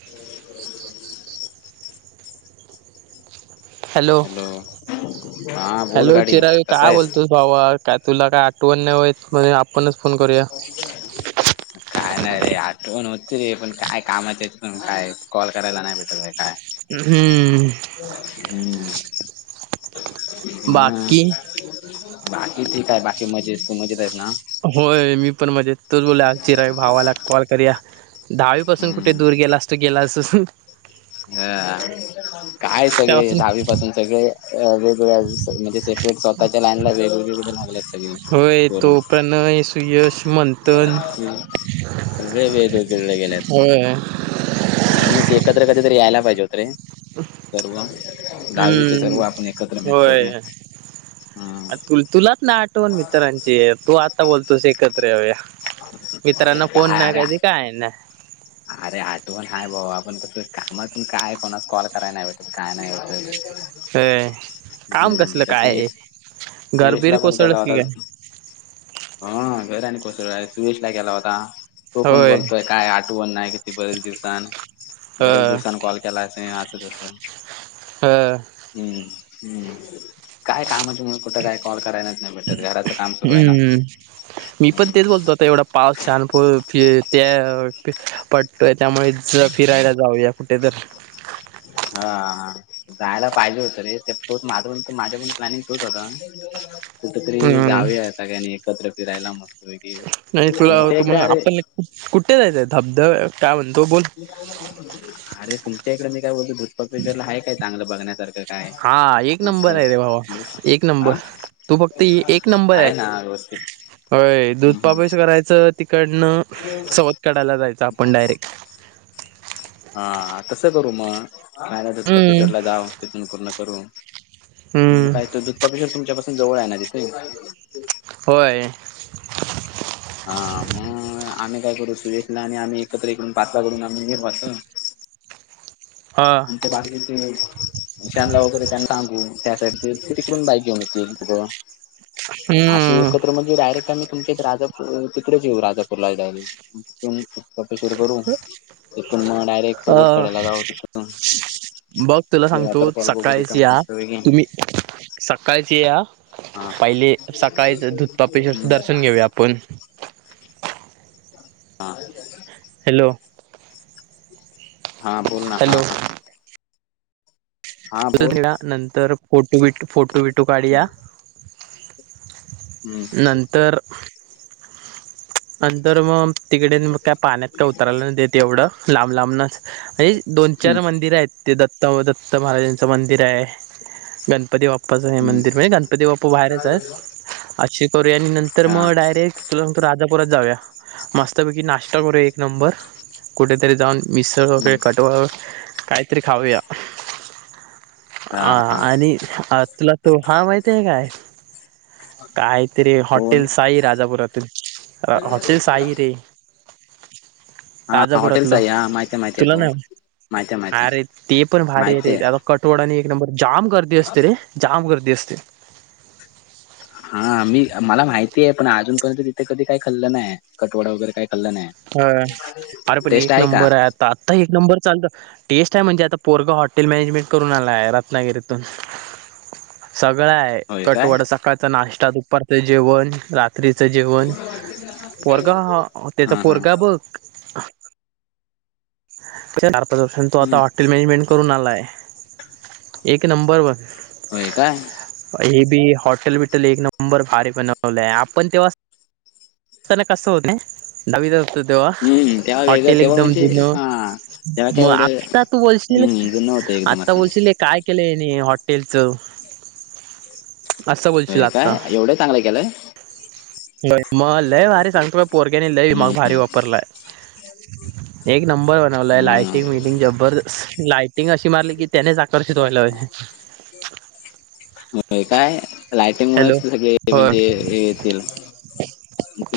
[inaudible] Hello हा बोल गाडी कसा आहेस? बाबा काय तुला काय आठवण नाही होेत, म्हणलं आपणच फोन करूया. [inaudible] काय नाही रे, आठवण होती रे, पण काय काम आहे त्याच्यातून काय कॉल करायला नाही भेटत आहे काय हम्म. हम्म बाकी मग? बाकी ठीक आहे, बाकी मजेत तू मजेत आहेस ना? होय मी पण मजेत तोच बोलला, आज चिराई भावाला कॉल करुया. दहावीपासून कुठे हम्म दूर गेलास तू गेलासच ह. हा काय सगळे त्यापासून दहावी पासून सगळे अ वेगवेगळ्या म्हणजे सेपरेट स्वताच्या लाईनला वेगवेगळीकड लागलेत. सगळे होय तो, पोरं प्रणय सुयश मंथन. सर्व वेगवेगळीकड गेल्यात. होय. म्हणून एकत्र कधीतरी यायला पाहिजे होत रे, सर्व. दहावीचे सर्व हम्म आपण एकत्र मित्र रे, हम्म. तुल तुलाच ना आठवण मित्रांची तू आता बोलतोस एकत्र येऊया मित्रांना फोन काय नाही अरे कधी काय नई. अरे आठवण हाय भावा, पण तसं कामातून काय कोणास कॉल कराय नाही भेट काय नाही भेटत. होय काम हम्म कसलं त्या काय? सुयश घर बीर सुयशला पण केला कोसळलस होता की काय? हा घर आणि कोसळ सुरेशला केला होता, तो पण होय बोलतोय काय आ कोण नाही किती बरच दिवसान. ह बरेच दिवसांनी कॉल केला असंं तस, ह हम्म. हम्म काय कामच्यामुळे कुठं काय कॉल करायलाच नाही भेटत, घराचं काम सुरू आहे ना. हम्म मी पण हम्म तेच बोलतो आता एवढा पाऊस प फ छान त्या प त्यामुळे ज फिरायला जाऊया कुठे तर. हा हा, जायला पाहिजे होतं रे ते तोच माझं पण माझ्या पण प्लॅनिंग तोच होता. कुठ तरी हम्म जाऊया सगळ्यांनी एकत्र फिरायला मस्तपैकी, नाही तुला तुमच्या इकडं तुम्हाला अरे. आपण कुठे जायचंय धबधब काय म्हणतो बोल. अरे तुमच्या इकडे मी काय बोलतो धुधपापेश्वरला आहे काय चांगलं बघण्यासारखं? काय? हां. एक मस्त नंबर आहे रे, भावा एक हा नंबर. तू फक्त ह एक नंबर आहे. ना व्यवस्थित होय हम्म हम्म धुधपापेश करायचं तिकडनं, सवतकड्याला जायचं आपण डायरेक्ट. हा तसं करू मग का हम्म पप्पेश्वरला जाव तिथून पूर्ण करू. आणि मग हम्म काय त दुधपापेशवर तुमच्या पाासून जवळ आहे ना तिथे? होय. हा मग आम्ही काय करू सुयशला आणि आम्ही एकत्रकडून पाचकडून आम्ही निरवाचो. हा. ते बाहेर घेते. शानला वगैरे त्यांना सांगू त्यासाठी तिकडून बाईक घेऊन येतील तुकं अशी हम्म एकत्र म्हणजे डायरेक्ट आम्ही. तुमच्या राजापूर तिकडेच येऊ राजापूरला डायरेक्ट. सपे सुरू करू तथून मग डायरेक्ट सवत अ काढयला जावा तिथ. बघ तुला सांगतो, वॉटरफॉल बघू सकाळीच तिथं या मस्त पैकी तुम्ही सकाळच ये या, हा पहिले सकाळीच धुधपापेश्वरचं दर्शन घेऊया आपण. हा. हॅलो. हा बोल ना हॅलो हा. हा बोल त नंतर फोटो बिटो फोटू बिटो काढुया. हम्म नंतर नंतर मग तिकडे मग काय पाण्यात काय उतरायला नाही देत एवढं, लांब लांबनच. हेच दोन हम्म चार मंदिर आहेत. दत्त दत्त महाराजांचं मंदिर आहे, गणपती बाप्प बाप्पाचं हे हम्म मंदिर म्हणजे गणपती बाप्पा बाहेरच आहेत, असशी करू आणि नंतर हा मग डायरेक्ट तुला सांगतो राजापुरात जाऊया, मस्तपैकी नाश्ता करू एक नंबर, कुठेतरी जाऊन. मिसळ वगैरे हम्म कटवर काहीतरी खाऊया. हा आणि तुला तो हा माहती आहे काय? कायतरीे कोण हॉटेल्स साई, राजापुरातून हॉटेल साई रे. हा हॉटेलचा ताजापुरातलं आहे हा माहिती माहिती आहे तुला तो ना. माहिती माहिती अरे ते पण भारी आहे रे, हे बघ कठवड आणि एक नंबर जाम गर्दी असते रे, जाम गर्दी असते. हा मी मला माहितीय आहे, पण अजूनपर्यंत तिथे कधी काही खल्लं नाहीय कटवडा वगैरे काय ह अरे पण एक नंबर आहे आता, आता एक नंबर चालत. टेस्ट आहे म्हणजे आता पोरगा हॉटेल मॅनेजमेंट करून आलाय, रत्नागिरीतून. सगळं आहे, होय काय कटवड सकाळचा नाश्ता दुपारचं जेवण रात ट्रीचं जेवण पोरगा हा त्याचा पोरगा बघ. चार पाच वर्षांन तू आता हम्म हॉट हॉटेल मॅनेजमेंट करून आलाय, एक नंबरवरन. होय काय? हे बी हॉटेल बिटल एक नंबर भारी बनवले आहे आपण तेव्हा ना कसं होत डावी दत तेव्हा हम्म तेव्हा वेगळं हॉटेल तेव्हा एकदम म्हणजे जुनं. हा तेव्हा काय मग एवढं आत्ता तू बोलशील हम्म जुनं होतं एकदम आत्ता असं बोलशील काय केलंने हॉटेलच असं बोलशील आता. एवढे चांगले केलंय? होय मग लयभारी सांगतो भाई, पोरक्याने लई मग हम्म भारी वापरलाय. एक नंबर बनवलाय मग लाटिंग बिटिंग जबरदस्त लायटिंग अशी मारली की त्यानेच आकर्षित व्हायला. काय लायटिंग हॅलो मुळेच सगळे होय म्हणजे येतील.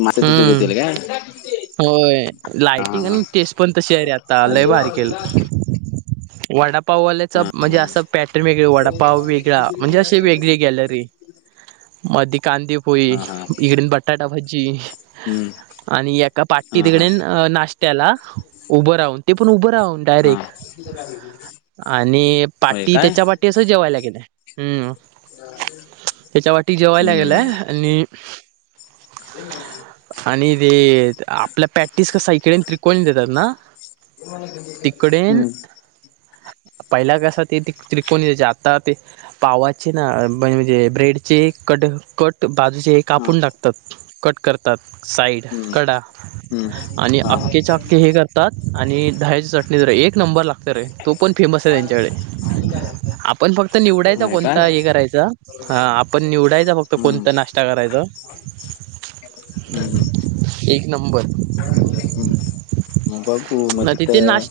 मासा तिथे हम्म जेवतील काय? होय हा लायटिंग आणि हा टेस् पण तशी आहे रे आता. लय भारी केेलो. वडाप पाववाल्याचा हा म्हणजे हा असं पॅटर्न वेग वडापाव वेगळा म्हणजे अशी वेगळी गॅलरी. मधी कान देऊ पोई हा हा हा इकडेन बटाटा भजी हम्म आणि एका पाट्टी हा हा तिकडेन अ नाश् त्याला उभं राहून, ते पण उभं राहून हा डायरेक्ट आणि होय पाटी काय त्याच्या पाटी [unintelligible] जेवायला गेलंय. हम्म. [unintelligible] त्याच्या वाटी जेवायला हम्म गेलाय, आणि [unintelligible] आणि ते आपल्या पॅक्टिस कसा इकडे त्रिकोणी देतात ना. [unintelligible] तिकडेन हम्म. पहिला कसा ते त्रिकोणी दयाचे आता ते पावाचे ना म्हणजे ना ब्रेड. ते कटीग कट बाजूचे हे हा कापून टाकतात कट करतात. करतात साईड हम्म कडा हम्म आणि हा हा अखकेच्या अक्के हे करतात आणि दहायची चटणी बरोबर एक नंबर लागत. तरे तू पण फेमस आहे त्यांच्याकडे आपण फक्त निवडायचा होय काय कोणता हे करायच. हा आपण निवडायच फक्त हम्म कोणता नाश्ता करायचा. हम्म एक नंबर. [unintelligible] हम्म बघू न मग तीथ. तिथे नाश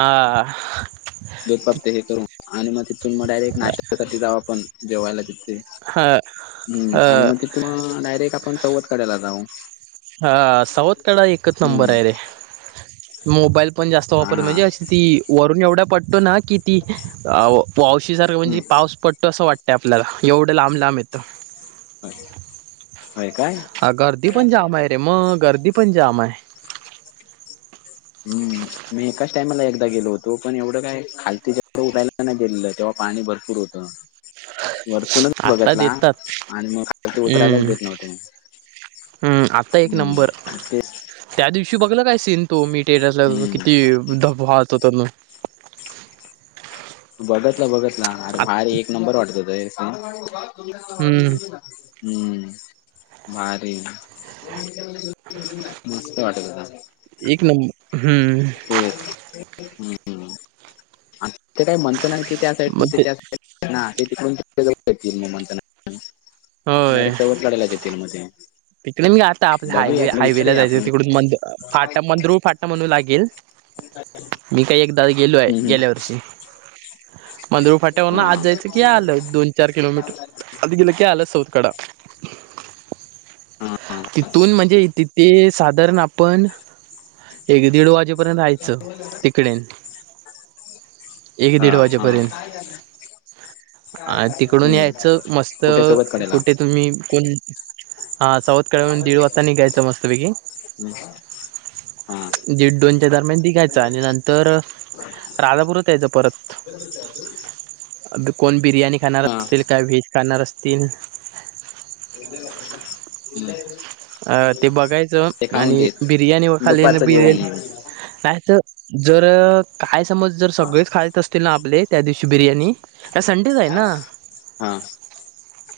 हाआ. दूध पाक ते हे करून आणि मग तिथून मग डायरेक्ट नाश्यासाठी जावा आपण जेवायला तिथ. ह हम्म आणि ह मग तिथुन अ डायरेक्ट आपण पावळट काडायाला जाऊ. हा सावध काडायला एकच नंबर हम्म आहे रे मोबाल पण जास्त हा वापरतो म्हणजे अशी ती वरून एवढा पडतो ना. किती वावशीसारखं हम्म म्हणजे पाऊस पडतो असं वाटतं आपल्याला एवढं लांब लांब येतं. होय होय काय? ते मग गर्दी पण जाम आहे. हम् मी एकाच टामाला एकदा गेलो होतो पण एवढं काय खालती वर. नाही गेलेलं तेव्हा पाणी भरपूर होतं. वरतूनच आता बघतला देतात आणि मग ते उतरायलाच हम्म देत नव्हते. हम्म आता एक हम्म नंबर. तेच त्या दिवशी बघला काय सीन तो मी टेराला किती हम्म वीदा पाहत होते मी. बघतला बघतला अरे आ भारी एक नंबर वाटत होता. आणि हम्म [unintelligible] हम्म भारी मस्त वाटत होता. [unintelligible] एक नंब हम्म. तेच आ ते काय म्हणता ना की त्या साईड मग ते त्या नाय ते तिकडून [unintelligible] म्हणताना होय डायरेक्ट चवत काढायला घे ते मध्ये तिकडे मी आता आपल्या हायवे हायवे ला जायचं आपण तिकडून मंदरु फाटा मंदरू फाटा म्हणू लागेल. मी काय एकदा गेलो आहे हम्म, गेल्या वर्षी. मंदुर हम्म. फाट्यावर न हा आत जायचं की आलं दोन चार किलोमीटर आध गेलं की आलं सौथकडा. हा तिथून म्हणजे तिथे साधारण आपण एक दीड वाजे पर्यंत राहायचं तिकडे. एक हा दीड हा. वाजेपर्यंत अ तिकडून हम्म यायचं मस्त कुठे सोबत कडेला. कुठे तुम्ही कोण हा साऊथकड्या वरून दीड वाजता नीघ्यायचं मस्तपैकी. हम्म. हा दीड दोनच्या दरम्यान दिघायच आणि नंतर राधापुरात यायचं परत. अ बीप. कोण बिर्याणी खाणार हा असतील, काही व्हेज खाणार असतील. [inaudible] हम्म. अ ते बघायचं ते खाऊन आणि देत बिर्याणी व खालीन दुपारचं जेवण बिर्याणी म्हणून नाहीच. जर काय समज जर सगळेच खायत अस ते ना आपले त्या दिवशी बिर्याणी अ संडेच आहे ना. हा.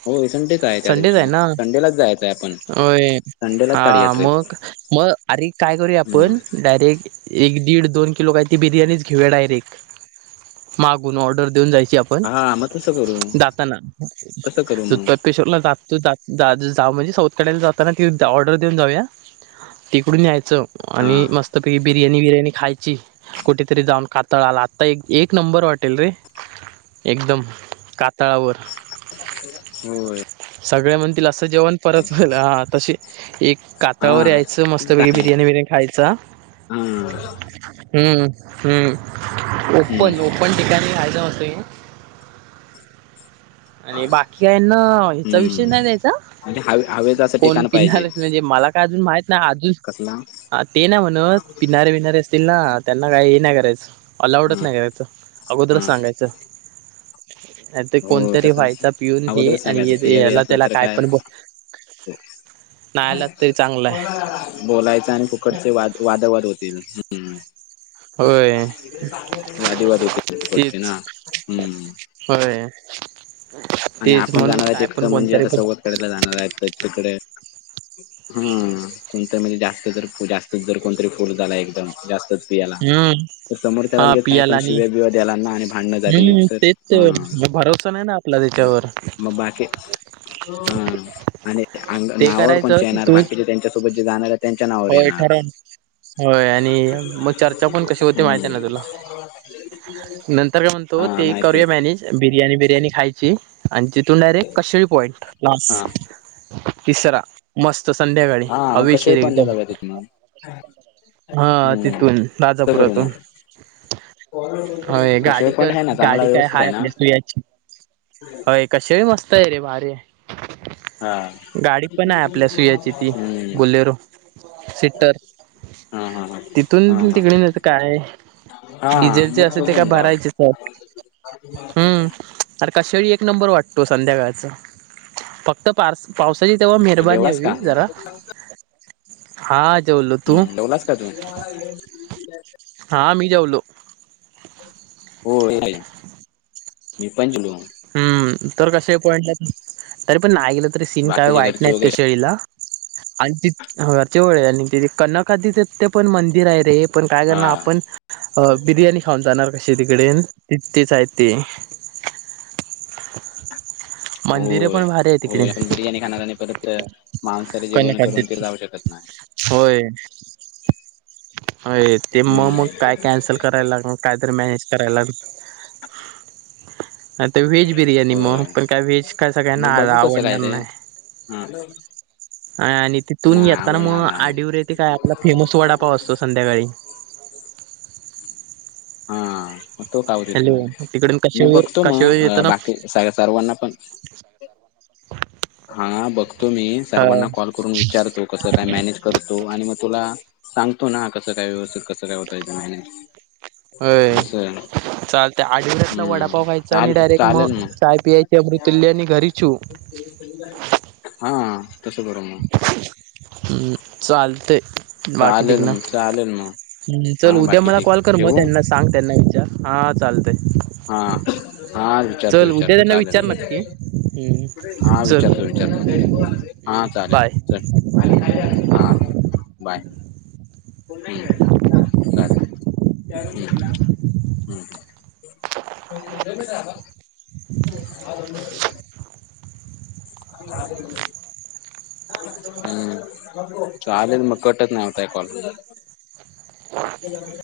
हो संडेच त्या संडेच आहे दिवशी ना? संडेलाच जायचं आहे आपण होय, संडेलाच काढूया हा ट्रिप मग मग अरे काय करूया हम्म. आपण, डायरेक्ट एक दीड दोन किलो काही ती बिर्याणीच घेऊया डायरेक्ट. मागून ऑर्डर देऊन जायची, आपण हा मग तसं करू जाताना. तसं करू मग दुतर. पेशोकला जातो जा म्हणजे साऊथ कड्याला जाताना ती ऑर्डर देऊन जाऊ या. तिकडून यायचं हा आणि मस्त पैकी बी बिर्याणी गीर्याणी खायची, कुठेतरी जाऊन कातळा आला आता एक एक नंबर वाटेल रे. एकदम का तळावर. होय. सगळे म्हणतील असं जेवण परत होईल, हा तसे एक. कातळावर हा यायचं मस्त पैकी ताने बिर्याणी हा बिर्याणी खायचा, हम्म. हम्म हम्म ओपन ओपन ठिकाणी खायच मस्तपैकी आणि बाकी हाय ना, ह्याचा हम्म विषय नाही द्यायचा. म्हणजे हवे हवेच असं कोण ठिकाण पाहिजे पिणारच म्हणजे मला काय अजून, माहित ना अजून कसला ते ना म्हण पिणारे पिणारे असतील ना त्यांना काही हे नाही करायच, अलाऊडच हा नाही करायच. अगोदर हा सांगायचं, नाहीतरी हो कोणतरी तसं व्हायचा पिऊन. हे अगोदरच आणि सांगायचं पिया बिया याला असलं त्याला तर काय पण बो ना लागतंय, चांगलंय बोलायच आणि फुकटचे वाद, वादवाद होतील मग हम्म. होय वादी वाद होतोली फुकटचे तेच ना, हम्म. होय तेच म्हणून काय पण कोणतरी पण कडेला जाणार आहेत तर तिकड. हम्म, कोणत म्हणजे जास्त जर जास्त जर कोणतरी फुल झाला एकदम जास्त. हम्म तर समोर त्याला हा लगे काय पण पियाला आणि शिव्या बिव्या द्यालाना आणि भांडणं झाली हम्म तर तेच हा. तर भरोसा नाही ना आपला त्याच्यावर मग बाकी. हा आणि अंग ते नावावर करायचं कोणच्या येणार? तिथून बाकीचे त्यांच्यासोबत जे जाणार आहेत. त्यांच्या नावावर होय येणार. ठरवून होय आणि मग चर्चा पण कशी होते माहिती आहे ना तुला हम्म. तो हा ते माहितीय करूया मॅनेज. बिर्याणी बिर्याणी खायची आणि तिथून डायरेक्ट कशेळी पॉइंट हा लास्ट. तिसरा मस्त संध्याकाळी हा मग कशा हवेशीर पॉईंटला एकदम. जाऊया तिथनं. हा हम्म तिथून तसं करू राजापुरातून मग होय कशे गाडी पॉईंट कर, आहे ना चांगला गाडी काय व्यवस्थित हाय आहे ना आपल्या सूयाची होय. ए कशेरी मस्त आहे रे, भारी हा हाय. गाडी पण आहे आपल्या सुयाची ती हम्म बुल्हेरो. सिटर हा हा हा हा तिथून हा तिकडे नई तर काय हा डिझेलचे मग असेल तो ते काय घेऊन जा भरायचेच आहेत. [unintelligible] अरं काशारी एक नंबर वाटतो. संध्याकाळचा फक्त पार्स पावसाची तेव्हा मग मेहरबानी जेवलास हवी का जरा. हा जेवलो, तू? हम्म जेवलास का तू हा मी जेवलो. [unintelligible] मी पण जेवलो. हम्म तर कशे पॉईंट ला [inaudible] तरी पण नाही गेलं तरी सीन काय बाकीचे वाईट घरचे नाहीत त्या वगैरे शेळीला. आणि ति हा वरचे वळ आहे आणि तिथे कानखादी ते पण मंदिर आहे रे. पण काय हा करणार आपण अ बिर्याणी खाऊन जाणार कशी तिकडेन ती तेच आहेत ते. मंदिरे होय. पण भारी आहे तिकडे होय. आणि जरी [unintelligible] खाणार आणि परत. मांसाहारी जेवण करून कनकाधित तिला औषध देत नाही. होय वय ते म म हम्म काय कॅन्सल करायला लागणार? काहीतरी मॅनेज करायला आणि ते व्हेज बिर्याणी म होय पण वेज काय सगळ्यांना आय आवडणार नाय. हम्म. आणि तिथून येताना मग नाही आडीवर येथे काय आपला फेमस वडापाव असतो संध्याकाळी हा तो खाऊ तिथे म हॅलो तिकडून मी कशावर बघतो म कशावर अ येताना बाकी सर सर्वांना पण हा बघतो मी अ सर्वांना कॉल करून विचारतो. कसं? काय? मॅनेज करतो. आणि मगतुला सांगतो ना कसं? काय? व्यवस्थित कसं? काय? होत याचं मॅनेज. होय असं आहे. [inaudible] चालतंय आडीवरतला वडापाव खायचा आणि चाल म डायरेक् चालेल मग चाय पियाची अमृतुलल्यानी आणि घरी छू. हा. तसं करू मग. उम्म चालते. बाकी ठीक चालेल ना. मग चालेल मग चल हा उद्या बाकी मला ठीक कॉल कर. मग ठेवू त्यांना सांग, त्यांना विचार. [inaudible] हा. चालतंय. हा [inaudible] हा विचारतो चल उद्या विचारतो त्यांना विचार चालेल नक्की हम्म हा चल विचारतो विचारतो. हा हम्म. चालेल चल बाय. हा बाय. चालेलं. हंम. हम्म हम्म. [unintelligible] [unintelligible] हम्म. चालेल. मग, कटत नाही. हा कॉल. [unintelligible]